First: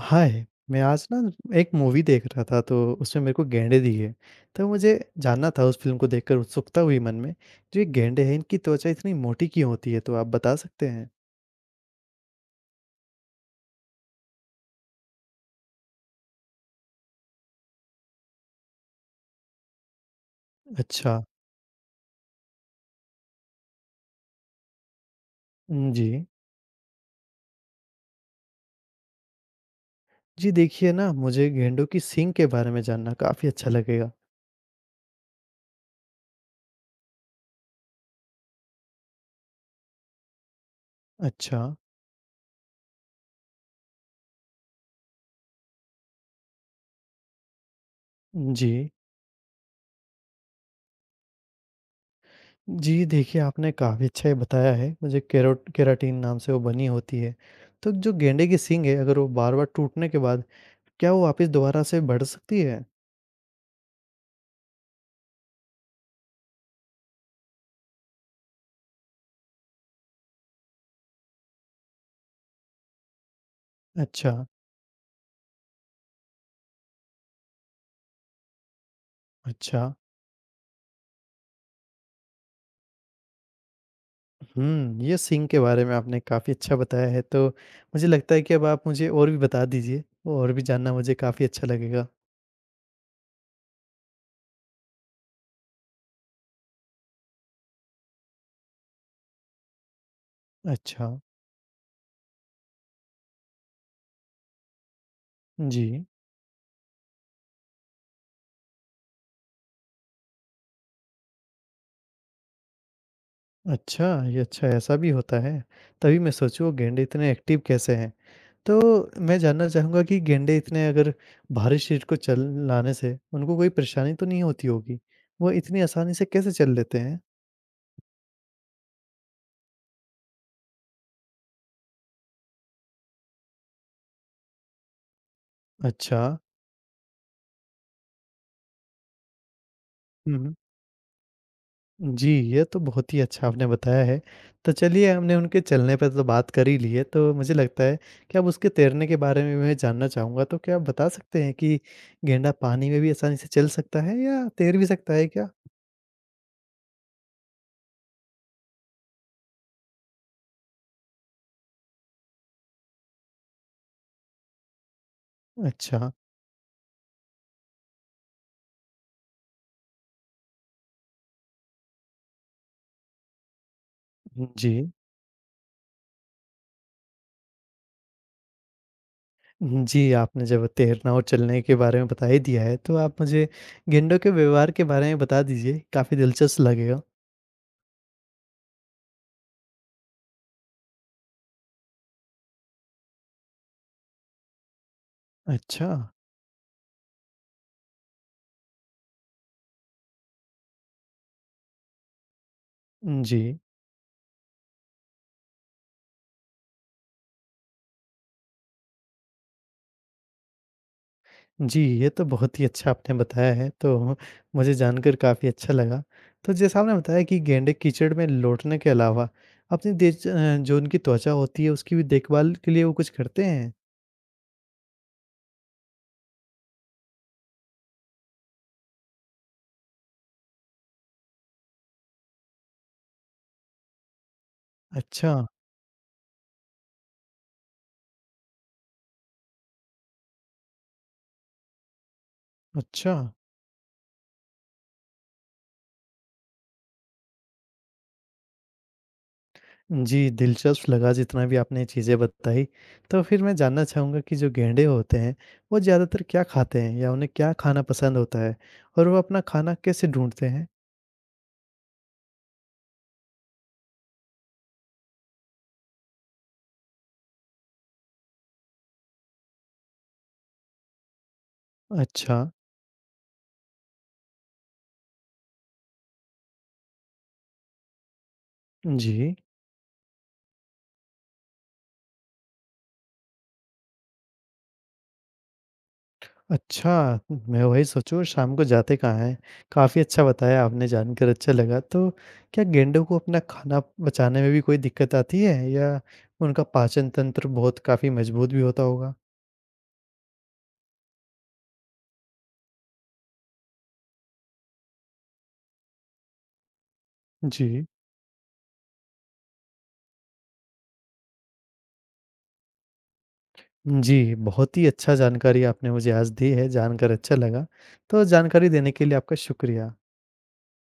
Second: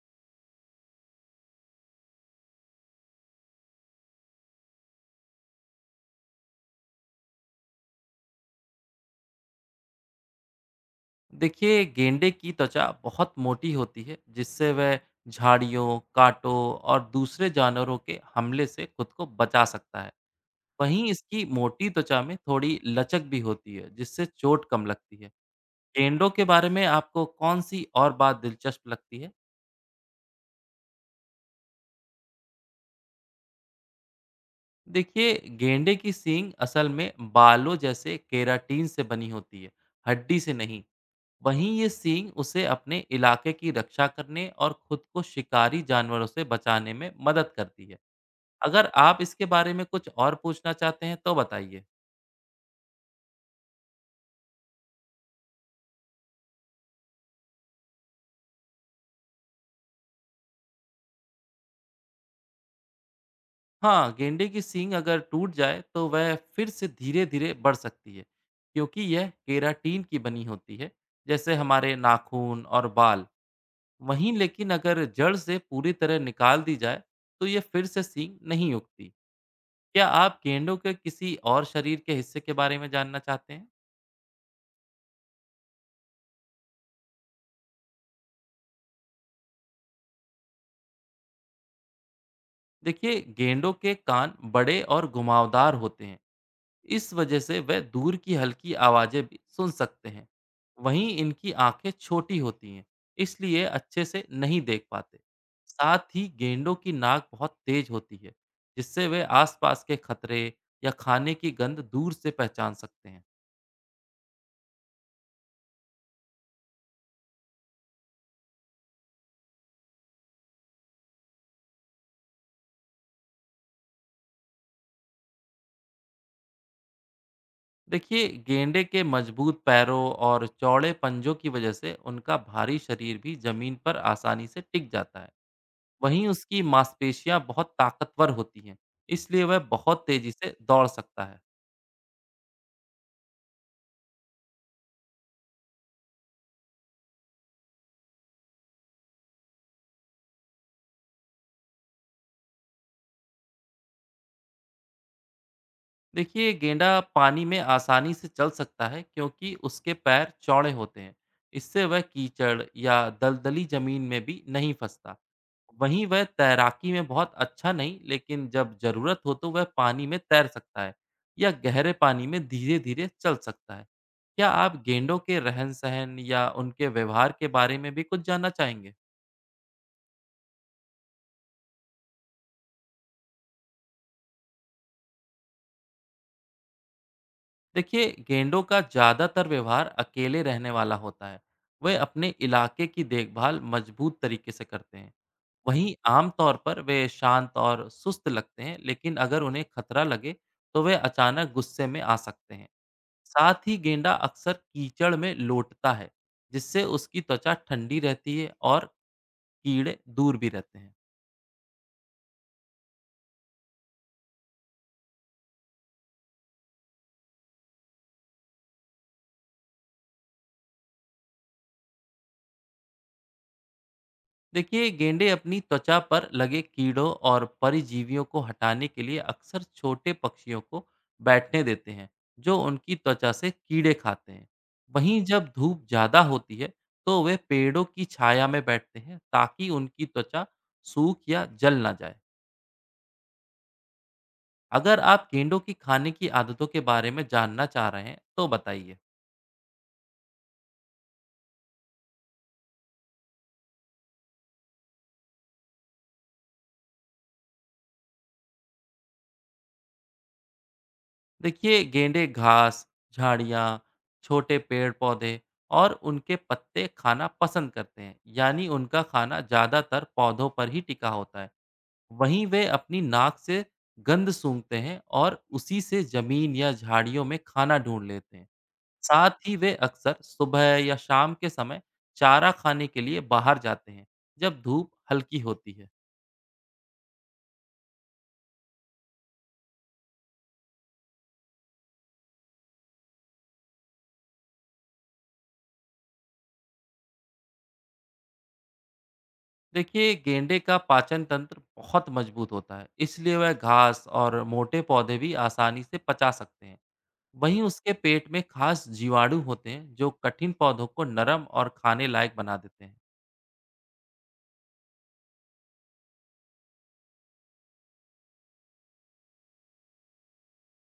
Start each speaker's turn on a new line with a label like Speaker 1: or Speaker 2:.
Speaker 1: हाय! मैं आज ना एक मूवी देख रहा था तो उसमें मेरे को गैंडे दिखे। तो मुझे जानना था उस फ़िल्म को देखकर उत्सुकता हुई मन में, जो ये गैंडे हैं इनकी त्वचा इतनी मोटी क्यों होती है? तो आप बता सकते हैं?
Speaker 2: देखिए, गेंडे की त्वचा बहुत मोटी होती है जिससे वह झाड़ियों, कांटों और दूसरे जानवरों के हमले से खुद को बचा सकता है। वहीं
Speaker 1: अच्छा।
Speaker 2: इसकी मोटी त्वचा में थोड़ी लचक भी होती है जिससे चोट कम लगती है।
Speaker 1: जी।
Speaker 2: गेंडों के बारे में आपको कौन सी और बात दिलचस्प लगती है?
Speaker 1: जी देखिए ना मुझे गैंडों की सींग के बारे में जानना काफ़ी अच्छा लगेगा।
Speaker 2: देखिए, गेंडे की सींग असल में बालों जैसे केराटिन से बनी होती है, हड्डी से नहीं।
Speaker 1: अच्छा।
Speaker 2: वहीं ये सींग उसे अपने इलाके की रक्षा करने और खुद को शिकारी जानवरों से बचाने में मदद करती है।
Speaker 1: जी।
Speaker 2: अगर आप इसके बारे में कुछ और पूछना चाहते हैं तो बताइए।
Speaker 1: जी देखिए आपने काफ़ी अच्छा ये बताया है। मुझे केरोट केराटिन नाम से वो बनी होती है। तो जो गैंडे की सींग है अगर वो बार-बार टूटने के बाद क्या वो वापस दोबारा से बढ़ सकती है?
Speaker 2: हाँ, गेंडे की सींग अगर टूट जाए तो वह फिर से धीरे धीरे बढ़ सकती है क्योंकि यह केराटीन की बनी होती है, जैसे हमारे नाखून और बाल। वहीं
Speaker 1: अच्छा।
Speaker 2: लेकिन अगर जड़ से पूरी तरह निकाल दी जाए तो यह फिर से सींग नहीं उगती।
Speaker 1: अच्छा,
Speaker 2: क्या आप गेंडों के किसी और शरीर के हिस्से के बारे में जानना चाहते हैं?
Speaker 1: हुँ, ये सींग के बारे में आपने काफ़ी अच्छा बताया है, तो मुझे लगता है कि अब आप मुझे और भी बता दीजिए, और भी जानना मुझे काफ़ी अच्छा लगेगा।
Speaker 2: देखिए, गेंडों के कान बड़े और घुमावदार होते हैं, इस वजह से वे दूर की हल्की आवाजें भी सुन सकते हैं।
Speaker 1: अच्छा,
Speaker 2: वहीं इनकी आंखें छोटी होती हैं, इसलिए अच्छे से नहीं देख पाते।
Speaker 1: जी।
Speaker 2: साथ ही गेंडों की नाक बहुत तेज होती है जिससे वे आसपास के खतरे या खाने की गंध दूर से पहचान सकते हैं।
Speaker 1: अच्छा, ये अच्छा ऐसा भी होता है, तभी मैं सोचूँ वो गैंडे इतने एक्टिव कैसे हैं। तो मैं जानना चाहूँगा कि गैंडे इतने अगर भारी शरीर को चलाने से उनको कोई परेशानी तो नहीं होती होगी? वो इतनी आसानी से कैसे चल लेते हैं?
Speaker 2: देखिए, गेंडे के मजबूत पैरों और चौड़े पंजों की वजह से उनका भारी शरीर भी जमीन पर आसानी से टिक जाता है।
Speaker 1: अच्छा।
Speaker 2: वहीं उसकी मांसपेशियाँ बहुत ताकतवर होती हैं, इसलिए वह बहुत तेज़ी
Speaker 1: हुँ, हुँ।
Speaker 2: से दौड़ सकता है।
Speaker 1: जी, ये तो बहुत ही अच्छा आपने बताया है। तो चलिए हमने उनके चलने पे तो बात कर ही ली है, तो मुझे लगता है कि अब उसके तैरने के बारे में मैं जानना चाहूँगा। तो क्या आप बता सकते हैं कि गेंडा पानी में भी आसानी से चल सकता है या तैर भी सकता है क्या?
Speaker 2: देखिए, गेंडा पानी में आसानी से चल सकता है क्योंकि उसके पैर चौड़े होते हैं। इससे वह कीचड़ या दलदली ज़मीन में भी नहीं फँसता। वहीं
Speaker 1: अच्छा,
Speaker 2: वह तैराकी में बहुत अच्छा नहीं, लेकिन जब ज़रूरत हो तो वह पानी में तैर सकता है या गहरे पानी में धीरे-धीरे चल सकता है। क्या
Speaker 1: जी।
Speaker 2: आप गेंडों के रहन-सहन या उनके व्यवहार के बारे में भी कुछ जानना चाहेंगे?
Speaker 1: जी, आपने जब तैरना और चलने के बारे में बता ही दिया है, तो आप मुझे गेंडों के व्यवहार के बारे में बता दीजिए, काफ़ी दिलचस्प लगेगा।
Speaker 2: देखिए, गेंडों का ज़्यादातर व्यवहार अकेले रहने वाला होता है। वे अपने इलाके की देखभाल मजबूत तरीके से करते हैं।
Speaker 1: अच्छा,
Speaker 2: वहीं आमतौर पर वे शांत और सुस्त लगते हैं लेकिन अगर उन्हें खतरा लगे तो वे अचानक गुस्से में आ सकते हैं।
Speaker 1: जी।
Speaker 2: साथ ही गेंडा अक्सर कीचड़ में लोटता है जिससे उसकी त्वचा ठंडी रहती है और कीड़े दूर भी रहते हैं।
Speaker 1: जी, ये तो बहुत ही अच्छा आपने बताया है, तो मुझे जानकर काफ़ी अच्छा लगा। तो जैसा आपने बताया कि गेंडे कीचड़ में लौटने के अलावा अपनी जो उनकी त्वचा होती है, उसकी भी देखभाल के लिए वो कुछ करते हैं?
Speaker 2: देखिए, गेंडे अपनी त्वचा पर लगे कीड़ों और परजीवियों को हटाने के लिए अक्सर छोटे पक्षियों को बैठने देते हैं जो उनकी त्वचा से कीड़े खाते हैं। वहीं
Speaker 1: अच्छा,
Speaker 2: जब धूप ज़्यादा होती है तो वे पेड़ों की छाया में बैठते हैं ताकि उनकी त्वचा सूख या जल ना जाए।
Speaker 1: अच्छा।
Speaker 2: अगर आप गेंडों की खाने की आदतों के बारे में जानना चाह रहे हैं तो बताइए।
Speaker 1: जी, दिलचस्प लगा जितना भी आपने चीज़ें बताई। तो फिर मैं जानना चाहूँगा कि जो गेंडे होते हैं, वो ज़्यादातर क्या खाते हैं या उन्हें क्या खाना पसंद होता है? और वो अपना खाना कैसे ढूँढते हैं?
Speaker 2: देखिए, गेंडे घास, झाड़ियाँ, छोटे पेड़ पौधे और उनके पत्ते खाना पसंद करते हैं, यानी उनका खाना ज़्यादातर पौधों पर ही टिका होता है।
Speaker 1: अच्छा,
Speaker 2: वहीं वे अपनी नाक से गंध सूंघते हैं और उसी से जमीन या झाड़ियों में खाना ढूंढ लेते हैं।
Speaker 1: जी।
Speaker 2: साथ ही वे अक्सर सुबह या शाम के समय चारा खाने के लिए बाहर जाते हैं, जब धूप हल्की होती है।
Speaker 1: अच्छा, मैं वही सोचूँ शाम को जाते कहाँ हैं? काफ़ी अच्छा बताया आपने जानकर अच्छा लगा। तो क्या गैंडों को अपना खाना पचाने में भी कोई दिक्कत आती है या उनका पाचन तंत्र बहुत काफ़ी मजबूत भी होता होगा?
Speaker 2: देखिए, गेंडे का पाचन तंत्र बहुत मजबूत होता है, इसलिए वह घास और मोटे पौधे भी आसानी से पचा सकते हैं। जी, वहीं
Speaker 1: जी।
Speaker 2: उसके पेट में खास जीवाणु होते हैं जो कठिन पौधों को नरम और खाने लायक बना देते हैं।
Speaker 1: जी, बहुत ही अच्छा जानकारी आपने मुझे आज दी है, जानकर अच्छा लगा। तो जानकारी देने के लिए आपका शुक्रिया।